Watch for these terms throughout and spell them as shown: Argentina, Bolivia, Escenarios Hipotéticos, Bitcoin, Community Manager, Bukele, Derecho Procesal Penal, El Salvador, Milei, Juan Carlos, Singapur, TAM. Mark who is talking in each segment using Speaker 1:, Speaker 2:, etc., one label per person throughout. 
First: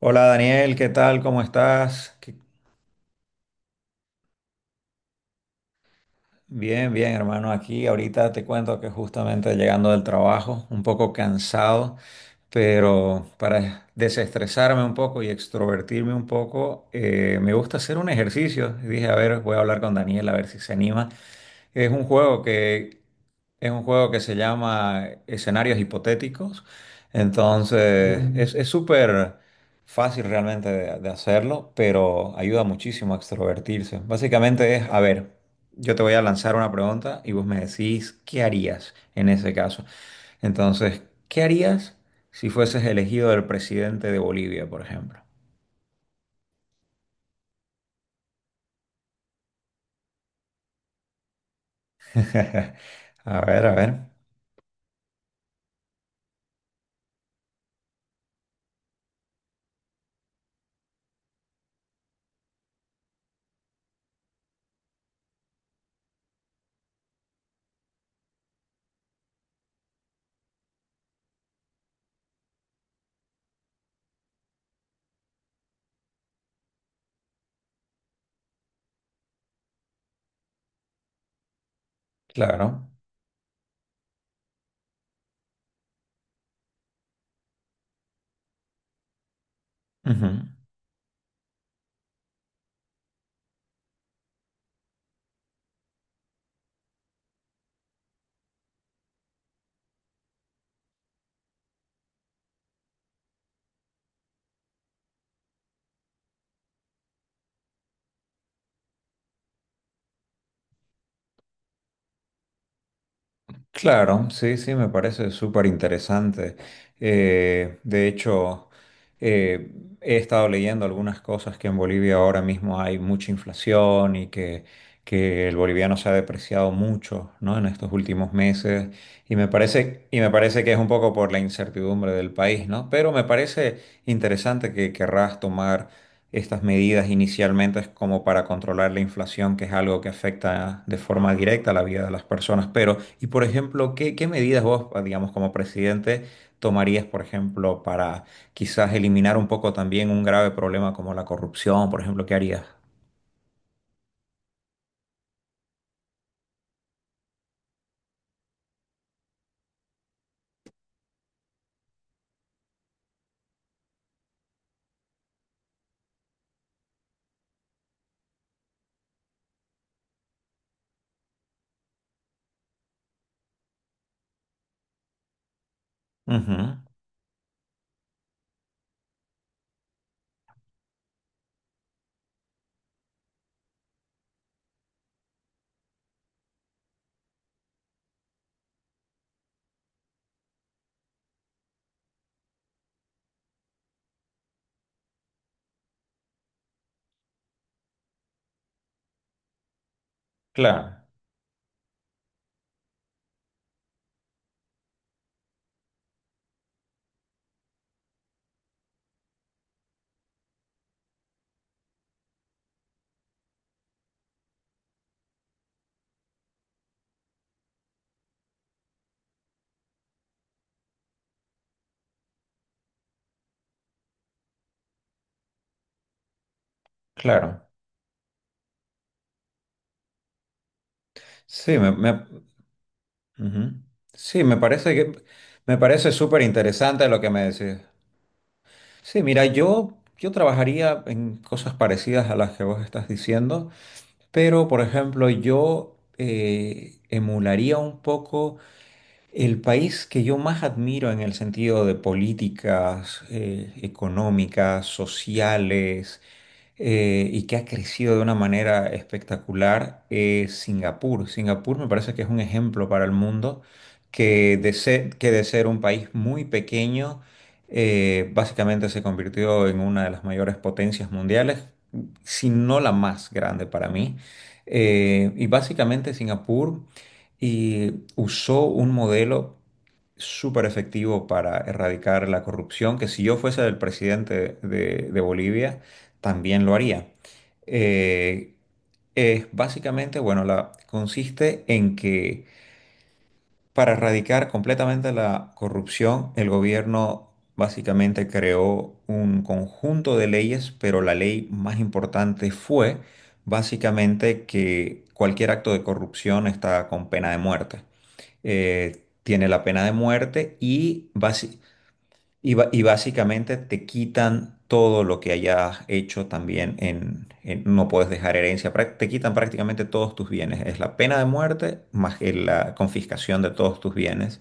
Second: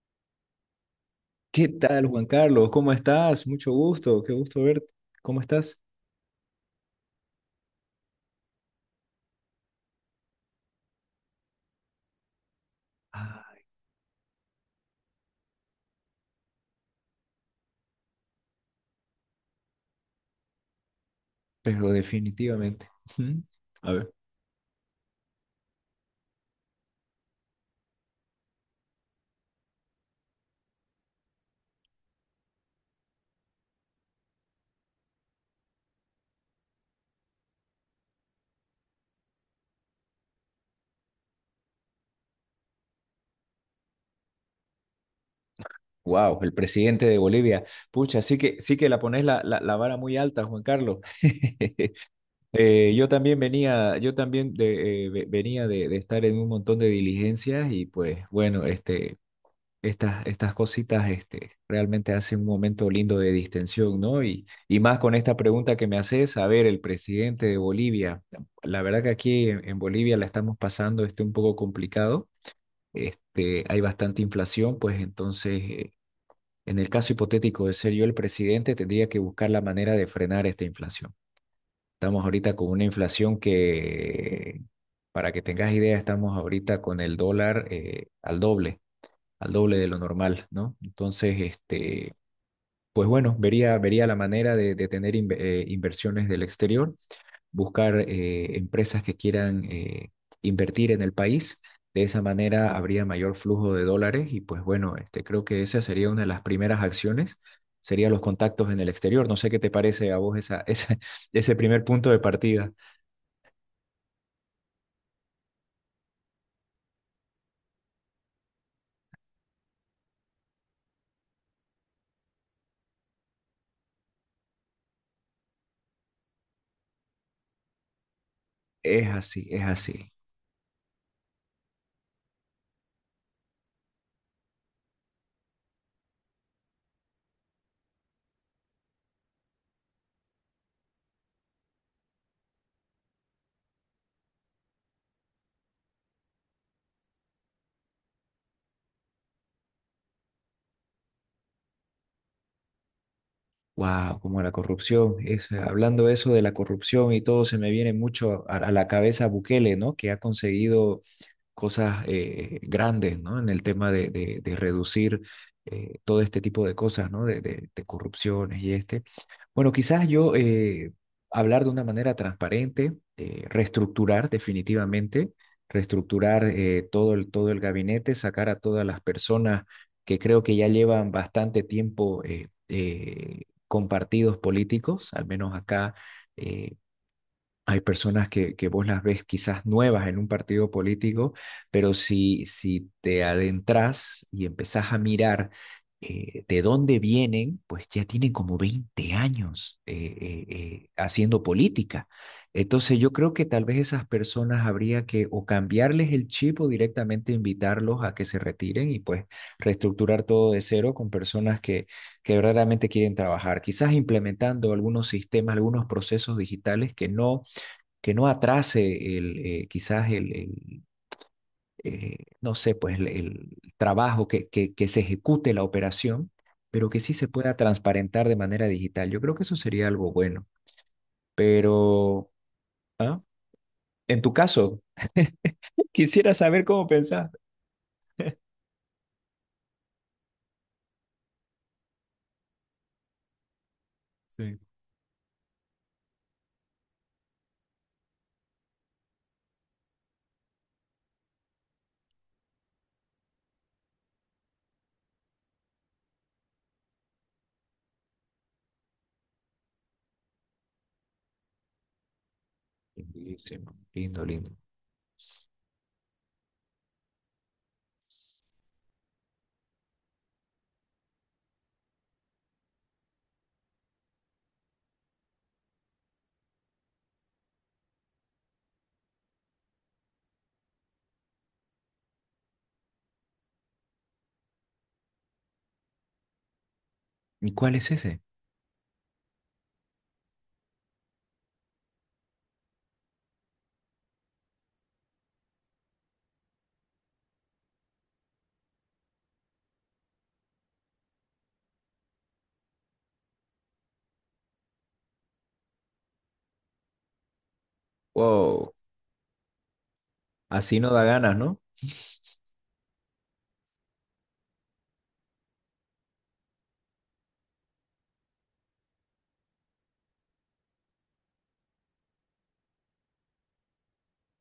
Speaker 1: Hola Daniel, ¿qué tal? ¿Cómo
Speaker 2: ¿Qué tal,
Speaker 1: estás?
Speaker 2: Juan
Speaker 1: ¿Qué-
Speaker 2: Carlos? ¿Cómo estás? Mucho gusto, qué gusto verte. ¿Cómo estás?
Speaker 1: Bien, bien, hermano. Aquí ahorita te cuento que justamente llegando del trabajo, un poco cansado, pero
Speaker 2: Ah,
Speaker 1: para desestresarme un poco y extrovertirme un poco, me gusta hacer un ejercicio. Y dije, a ver, voy a hablar con Daniel a ver si se anima. Es
Speaker 2: pero
Speaker 1: un juego
Speaker 2: definitivamente.
Speaker 1: que
Speaker 2: Ujú.
Speaker 1: es un
Speaker 2: A
Speaker 1: juego
Speaker 2: ver.
Speaker 1: que se llama Escenarios Hipotéticos. Entonces, es súper fácil realmente de hacerlo, pero ayuda muchísimo a extrovertirse. Básicamente es, a ver, yo te voy a lanzar una pregunta y vos me decís qué harías en ese caso. Entonces, ¿qué harías si fueses elegido el presidente de Bolivia, por ejemplo?
Speaker 2: Wow, el presidente de Bolivia. Pucha, sí que la pones la vara muy alta, Juan Carlos. Yo también
Speaker 1: A ver,
Speaker 2: venía, yo también de, ve- venía de estar en un montón de diligencias y pues bueno, este, estas cositas este, realmente hacen un momento lindo de distensión, ¿no? Y más con esta pregunta que me haces, a ver, el presidente de Bolivia. La verdad que aquí en Bolivia la estamos pasando este, un poco complicado, este, hay bastante inflación, pues entonces, en el caso hipotético de ser yo el presidente, tendría que buscar la manera de frenar esta inflación. Estamos ahorita con una
Speaker 1: claro.
Speaker 2: inflación que, para que tengas idea, estamos ahorita con el dólar al doble, al doble de lo normal, ¿no? Entonces, este, pues bueno, vería, vería la manera de tener inversiones del exterior, buscar empresas que quieran invertir en el país. De esa manera habría mayor flujo de dólares y pues bueno, este, creo que esa sería una de las primeras acciones, serían los contactos en el exterior. No sé qué te parece a vos ese primer punto de partida.
Speaker 1: Claro, sí, sí, me parece súper interesante. De hecho, eh, he estado leyendo algunas cosas que en Bolivia ahora mismo hay mucha inflación y que el boliviano se ha depreciado mucho, ¿no? En estos últimos meses.
Speaker 2: Es así, es así.
Speaker 1: Y me parece que es un poco por la incertidumbre del país, ¿no? Pero me parece interesante que querrás tomar estas medidas inicialmente es como para controlar la inflación, que es algo que afecta de forma directa la vida de las personas. Pero, y por ejemplo, ¿qué medidas vos, digamos, como presidente, tomarías, por ejemplo, para quizás eliminar un poco también un grave problema como la corrupción? Por ejemplo, ¿qué harías?
Speaker 2: Wow, como la corrupción. Es, hablando eso de la corrupción y todo, se me viene mucho a la cabeza Bukele, ¿no? Que ha conseguido cosas grandes, ¿no? En el tema de reducir todo este tipo de cosas, ¿no? De corrupciones y este. Bueno, quizás yo hablar de una manera transparente, reestructurar definitivamente, reestructurar
Speaker 1: Ujú,
Speaker 2: todo el gabinete, sacar a todas las personas que creo que ya llevan bastante tiempo con partidos políticos, al menos acá eh, hay personas que vos las ves quizás nuevas en un partido político, pero si te adentras y empezás a mirar de dónde vienen, pues ya tienen como 20 años
Speaker 1: claro,
Speaker 2: haciendo política. Entonces yo creo que tal vez esas personas habría que o cambiarles el chip o directamente invitarlos a que se retiren y pues reestructurar todo de cero con personas que verdaderamente quieren trabajar, quizás implementando algunos sistemas, algunos procesos digitales que no atrase el, quizás el, no sé, pues el trabajo que se ejecute la operación, pero que sí se pueda
Speaker 1: claro.
Speaker 2: transparentar de manera digital. Yo creo que eso sería algo bueno.
Speaker 1: Sí,
Speaker 2: Pero, ¿ah?
Speaker 1: ujú.
Speaker 2: En tu
Speaker 1: Sí,
Speaker 2: caso,
Speaker 1: me parece
Speaker 2: quisiera
Speaker 1: súper
Speaker 2: saber cómo
Speaker 1: interesante lo que
Speaker 2: pensás.
Speaker 1: me decís. Sí, mira, yo trabajaría en cosas parecidas a las que vos estás diciendo.
Speaker 2: Sí.
Speaker 1: Pero, por ejemplo, yo emularía un poco el país que yo más admiro en el sentido de políticas económicas, sociales, y que ha crecido de una manera espectacular es Singapur. Singapur me parece que es un ejemplo para el mundo
Speaker 2: Lindísimo, lindo, lindo.
Speaker 1: que de ser un país muy pequeño, básicamente se convirtió en una de las mayores potencias mundiales, si no la más grande para mí. Y básicamente Singapur usó un modelo súper efectivo para erradicar la corrupción, que si yo fuese el presidente de Bolivia, también lo haría.
Speaker 2: ¿Y cuál es ese?
Speaker 1: Eh, es básicamente, bueno, consiste en que para erradicar completamente la corrupción, el gobierno básicamente creó un conjunto de leyes, pero la ley más importante fue básicamente que cualquier acto de corrupción está con pena de muerte.
Speaker 2: Wow,
Speaker 1: Tiene la pena de muerte
Speaker 2: así no da ganas, ¿no?
Speaker 1: y básicamente te quitan todo lo que hayas hecho también no puedes dejar herencia, te quitan prácticamente todos tus bienes. Es la pena de muerte más que la confiscación de todos tus bienes.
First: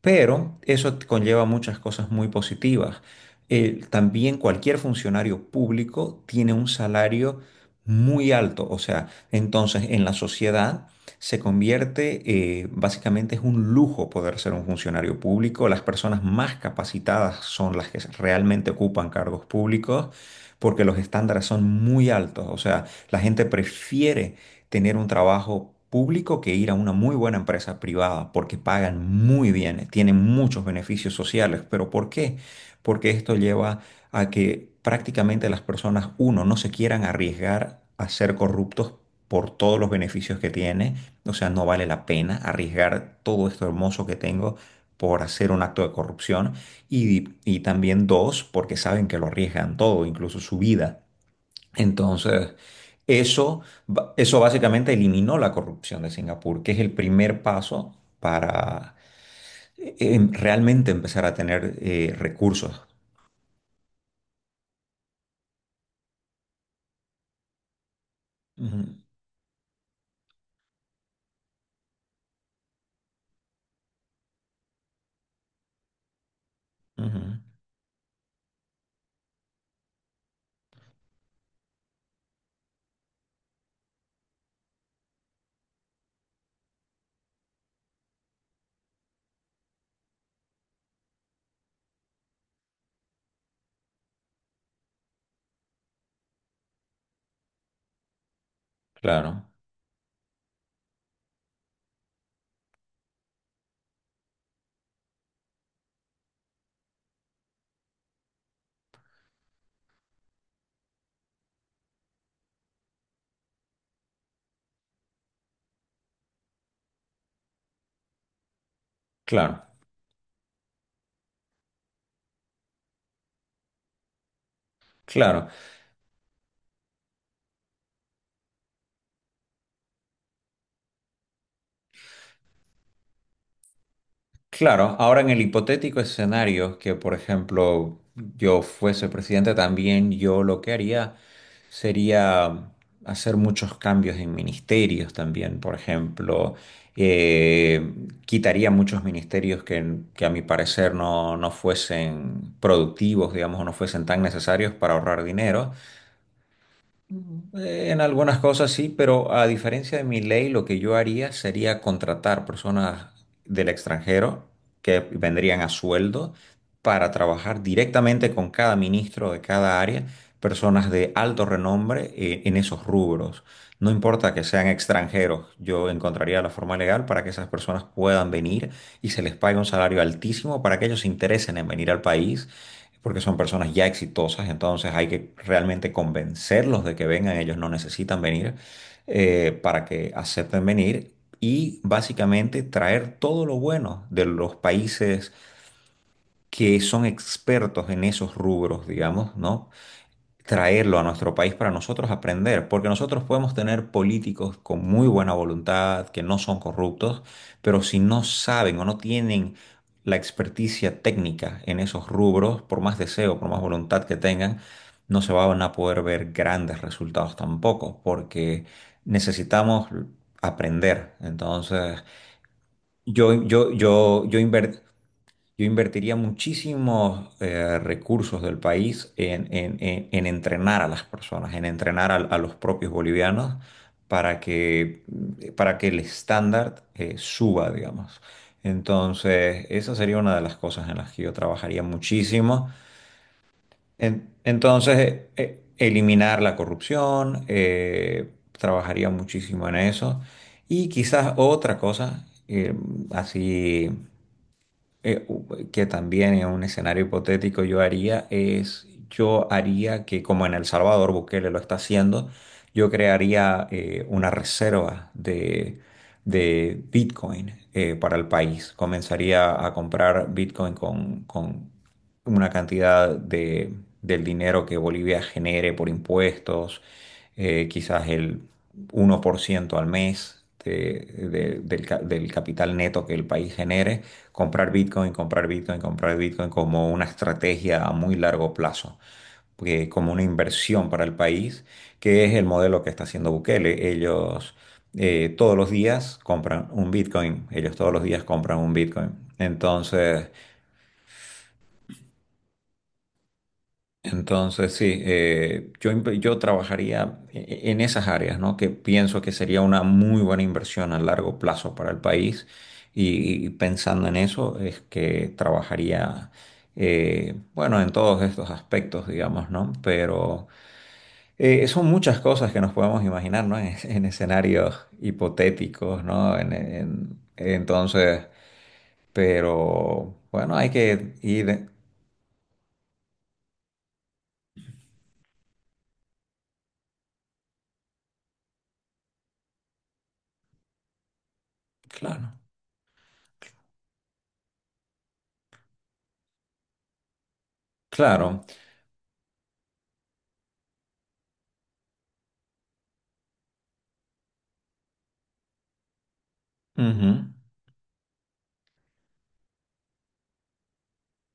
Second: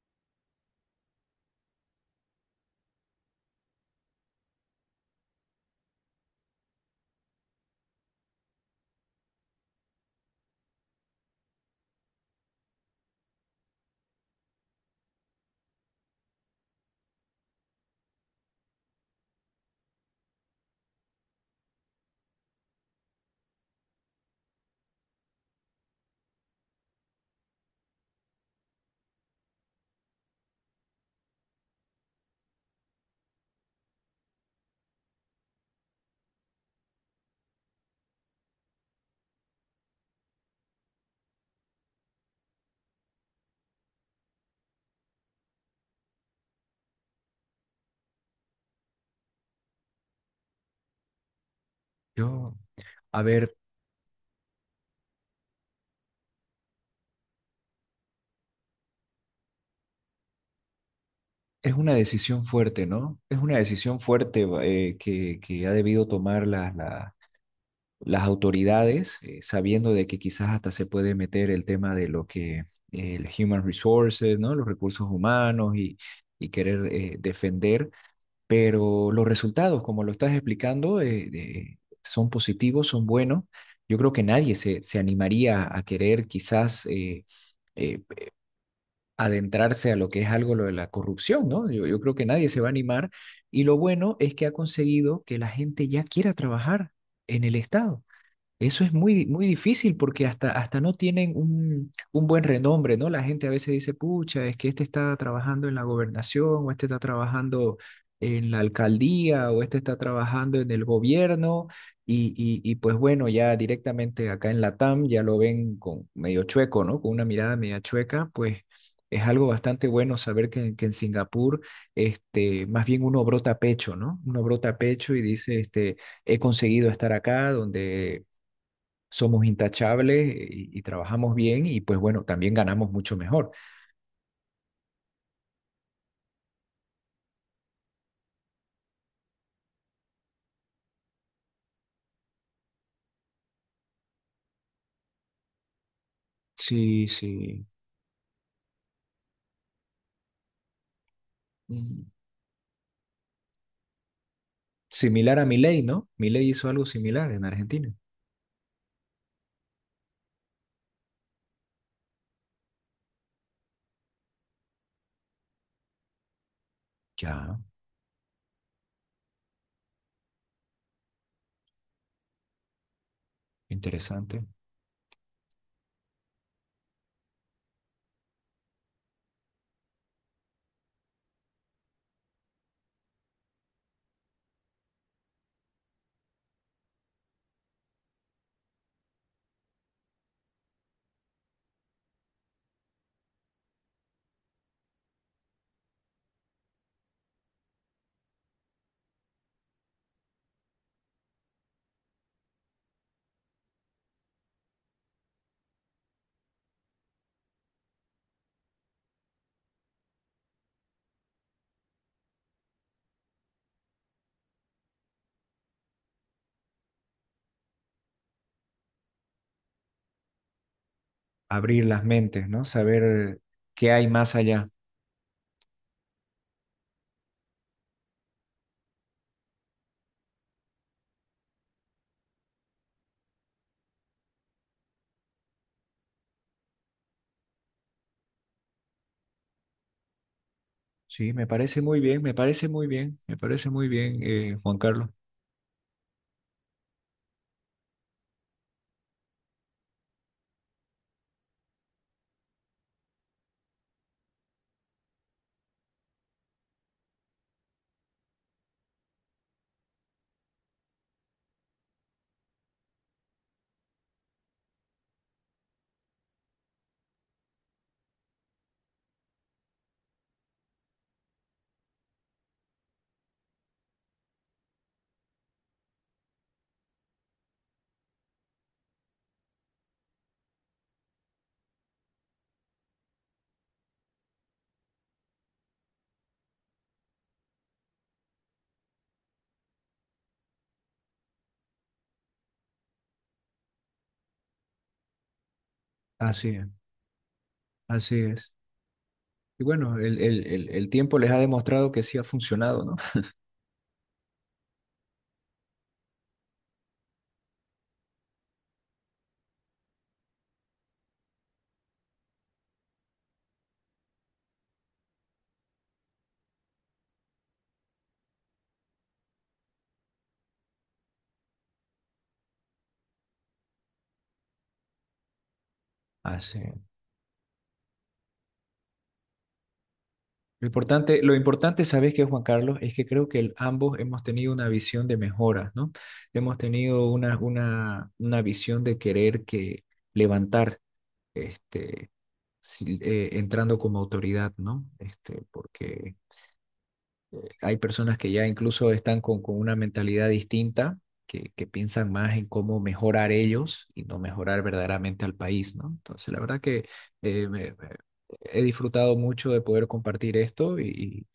Speaker 1: Pero eso conlleva muchas cosas muy positivas. También cualquier funcionario público tiene un salario muy alto, o sea, entonces en la sociedad se convierte, básicamente es un lujo poder ser un funcionario público. Las personas más capacitadas son las que realmente ocupan cargos públicos porque los estándares son muy altos, o sea, la gente prefiere tener un trabajo público que ir a una muy buena empresa privada, porque pagan muy bien, tienen muchos beneficios sociales. ¿Pero por qué? Porque esto lleva a que prácticamente las personas, uno, no se quieran arriesgar a ser corruptos por todos los beneficios que tiene, o sea, no vale la pena arriesgar todo esto hermoso que tengo por hacer un acto de corrupción y también dos, porque saben que lo arriesgan todo, incluso su vida.
Speaker 2: Yo,
Speaker 1: Entonces,
Speaker 2: a ver,
Speaker 1: eso básicamente eliminó la corrupción de Singapur, que es el primer paso para realmente empezar a
Speaker 2: es
Speaker 1: tener
Speaker 2: una decisión
Speaker 1: recursos.
Speaker 2: fuerte, ¿no? Es una decisión fuerte que ha debido tomar las, las autoridades, sabiendo de que quizás hasta se puede meter el tema de lo que el human resources, ¿no? Los recursos humanos y querer
Speaker 1: Ujú, ujú.
Speaker 2: defender, pero los resultados, como lo estás explicando, son positivos, son buenos. Yo creo que nadie se animaría a querer quizás eh, adentrarse a lo que es algo lo de la corrupción, ¿no? Yo creo que nadie se va a animar. Y lo bueno es que ha conseguido que la gente ya quiera trabajar en el Estado. Eso es muy, muy
Speaker 1: Claro,
Speaker 2: difícil porque hasta no tienen un buen renombre, ¿no? La gente a veces dice, pucha, es que este está trabajando en la gobernación, o este está trabajando en la alcaldía, o este está trabajando en el gobierno, y pues bueno, ya directamente acá en la TAM ya lo ven con medio chueco, ¿no? Con una mirada media chueca, pues es algo
Speaker 1: claro,
Speaker 2: bastante bueno saber que en Singapur, este, más bien uno brota pecho, ¿no? Uno brota pecho y
Speaker 1: claro.
Speaker 2: dice, este he conseguido estar acá, donde somos intachables y trabajamos bien y pues bueno, también ganamos mucho mejor.
Speaker 1: Claro, ahora en el hipotético escenario que, por ejemplo, yo fuese presidente también, yo lo que haría sería hacer muchos cambios en ministerios también, por ejemplo,
Speaker 2: Sí, sí.
Speaker 1: eh, quitaría muchos ministerios que a mi parecer no
Speaker 2: Mm,
Speaker 1: fuesen productivos, digamos, o no fuesen tan necesarios para ahorrar
Speaker 2: Similar a
Speaker 1: dinero
Speaker 2: Milei, ¿no? Milei hizo algo similar en Argentina.
Speaker 1: en algunas cosas sí, pero a diferencia de mi ley, lo que yo haría sería contratar personas del extranjero que vendrían a sueldo para
Speaker 2: Ya,
Speaker 1: trabajar directamente con cada ministro de cada área, personas de alto renombre en esos rubros. No importa que
Speaker 2: interesante.
Speaker 1: sean extranjeros, yo encontraría la forma legal para que esas personas puedan venir y se les pague un salario altísimo para que ellos se interesen en venir al país porque son personas ya exitosas, entonces hay que realmente convencerlos de que vengan, ellos no necesitan venir para que acepten venir y básicamente traer todo lo bueno de los países que son expertos en esos rubros, digamos, ¿no? Traerlo a nuestro país para nosotros aprender, porque nosotros podemos tener políticos con muy buena voluntad, que no son corruptos, pero si no saben o no tienen la experticia técnica en esos rubros, por más deseo, por más voluntad que tengan, no se van a poder ver grandes resultados tampoco, porque necesitamos aprender.
Speaker 2: Abrir
Speaker 1: Entonces,
Speaker 2: las mentes, ¿no? Saber qué hay más
Speaker 1: yo
Speaker 2: allá.
Speaker 1: invertí. Yo invertiría muchísimos recursos del país en entrenar a las personas, en entrenar a los propios bolivianos para que, para que el estándar suba, digamos. Entonces, esa sería una de las cosas en las que
Speaker 2: Sí,
Speaker 1: yo
Speaker 2: me parece
Speaker 1: trabajaría
Speaker 2: muy bien, me parece
Speaker 1: muchísimo.
Speaker 2: muy bien, me parece muy bien, Juan
Speaker 1: Entonces,
Speaker 2: Carlos.
Speaker 1: eliminar la corrupción, trabajaría muchísimo en eso. Y quizás otra cosa, así que también en un escenario hipotético yo haría es, yo haría que como en El Salvador Bukele lo está haciendo, yo crearía una reserva de Bitcoin para el país. Comenzaría a comprar Bitcoin con una cantidad del dinero que Bolivia genere por impuestos, quizás el 1% al mes del, del capital neto que el país genere, comprar Bitcoin, comprar Bitcoin, comprar Bitcoin como una estrategia a muy largo plazo, porque como una inversión para el país, que es el modelo que está haciendo Bukele. Ellos todos los días
Speaker 2: Así es,
Speaker 1: compran un Bitcoin, ellos todos los
Speaker 2: así
Speaker 1: días
Speaker 2: es.
Speaker 1: compran un Bitcoin.
Speaker 2: Y bueno, el,
Speaker 1: Entonces,
Speaker 2: el, el, el tiempo les ha demostrado que sí ha funcionado, ¿no?
Speaker 1: Entonces, sí, yo trabajaría en esas áreas, ¿no? Que pienso que sería una muy buena inversión a largo plazo para el país. Y pensando en eso, es que trabajaría, bueno, en todos estos aspectos, digamos, ¿no? Pero son muchas cosas que nos podemos imaginar, ¿no? En escenarios hipotéticos, ¿no?
Speaker 2: Así
Speaker 1: Entonces, pero bueno, hay que
Speaker 2: Lo
Speaker 1: ir,
Speaker 2: importante, ¿sabes qué, Juan Carlos? Es que creo que ambos hemos tenido una visión de mejoras, ¿no? Hemos tenido una visión de querer que levantar, este,
Speaker 1: claro,
Speaker 2: entrando como autoridad, ¿no? Este, porque hay personas que
Speaker 1: claro.
Speaker 2: ya incluso están con una mentalidad distinta, que piensan más en cómo mejorar ellos y no mejorar verdaderamente al país, ¿no? Entonces, la verdad que
Speaker 1: Ujú,
Speaker 2: eh, me- me- he disfrutado mucho de poder compartir esto y,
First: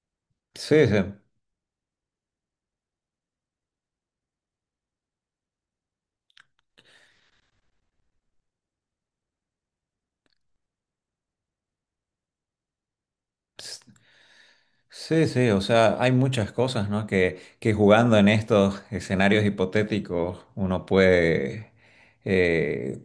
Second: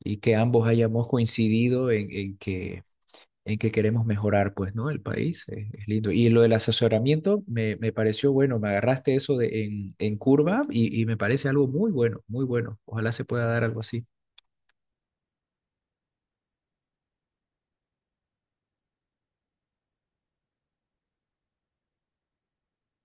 Speaker 2: y que ambos
Speaker 1: sí, sí.
Speaker 2: hayamos coincidido en que queremos mejorar, pues, ¿no? El país es lindo. Y lo del asesoramiento me pareció bueno, me agarraste eso de, en curva y me parece algo muy bueno, muy bueno. Ojalá se pueda dar
Speaker 1: Pues,
Speaker 2: algo así.
Speaker 1: sí, sí, o sea, hay muchas cosas, ¿no? Que jugando en estos escenarios hipotéticos uno puede eh,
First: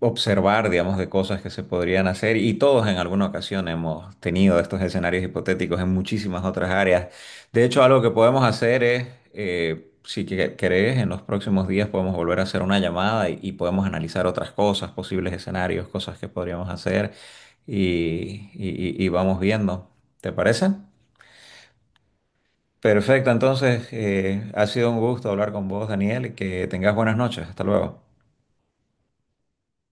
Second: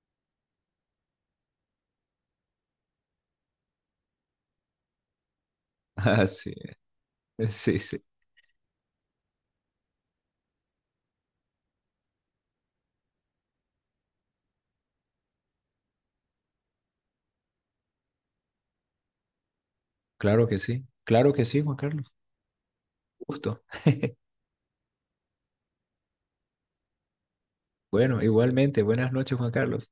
Speaker 1: observar, digamos, de cosas que se podrían hacer y todos en alguna ocasión hemos tenido estos escenarios hipotéticos en
Speaker 2: Ah,
Speaker 1: muchísimas
Speaker 2: sí,
Speaker 1: otras áreas. De
Speaker 2: sí,
Speaker 1: hecho, algo
Speaker 2: sí.
Speaker 1: que podemos hacer es, si querés, en los próximos días podemos volver a hacer una llamada y podemos analizar otras cosas, posibles escenarios, cosas que podríamos hacer y vamos viendo. ¿Te
Speaker 2: Claro que
Speaker 1: parece?
Speaker 2: sí, claro que sí, Juan Carlos.
Speaker 1: Perfecto,
Speaker 2: Justo.
Speaker 1: entonces ha sido un gusto hablar con vos, Daniel, y que tengas buenas noches. Hasta luego.
Speaker 2: Bueno, igualmente, buenas noches, Juan Carlos.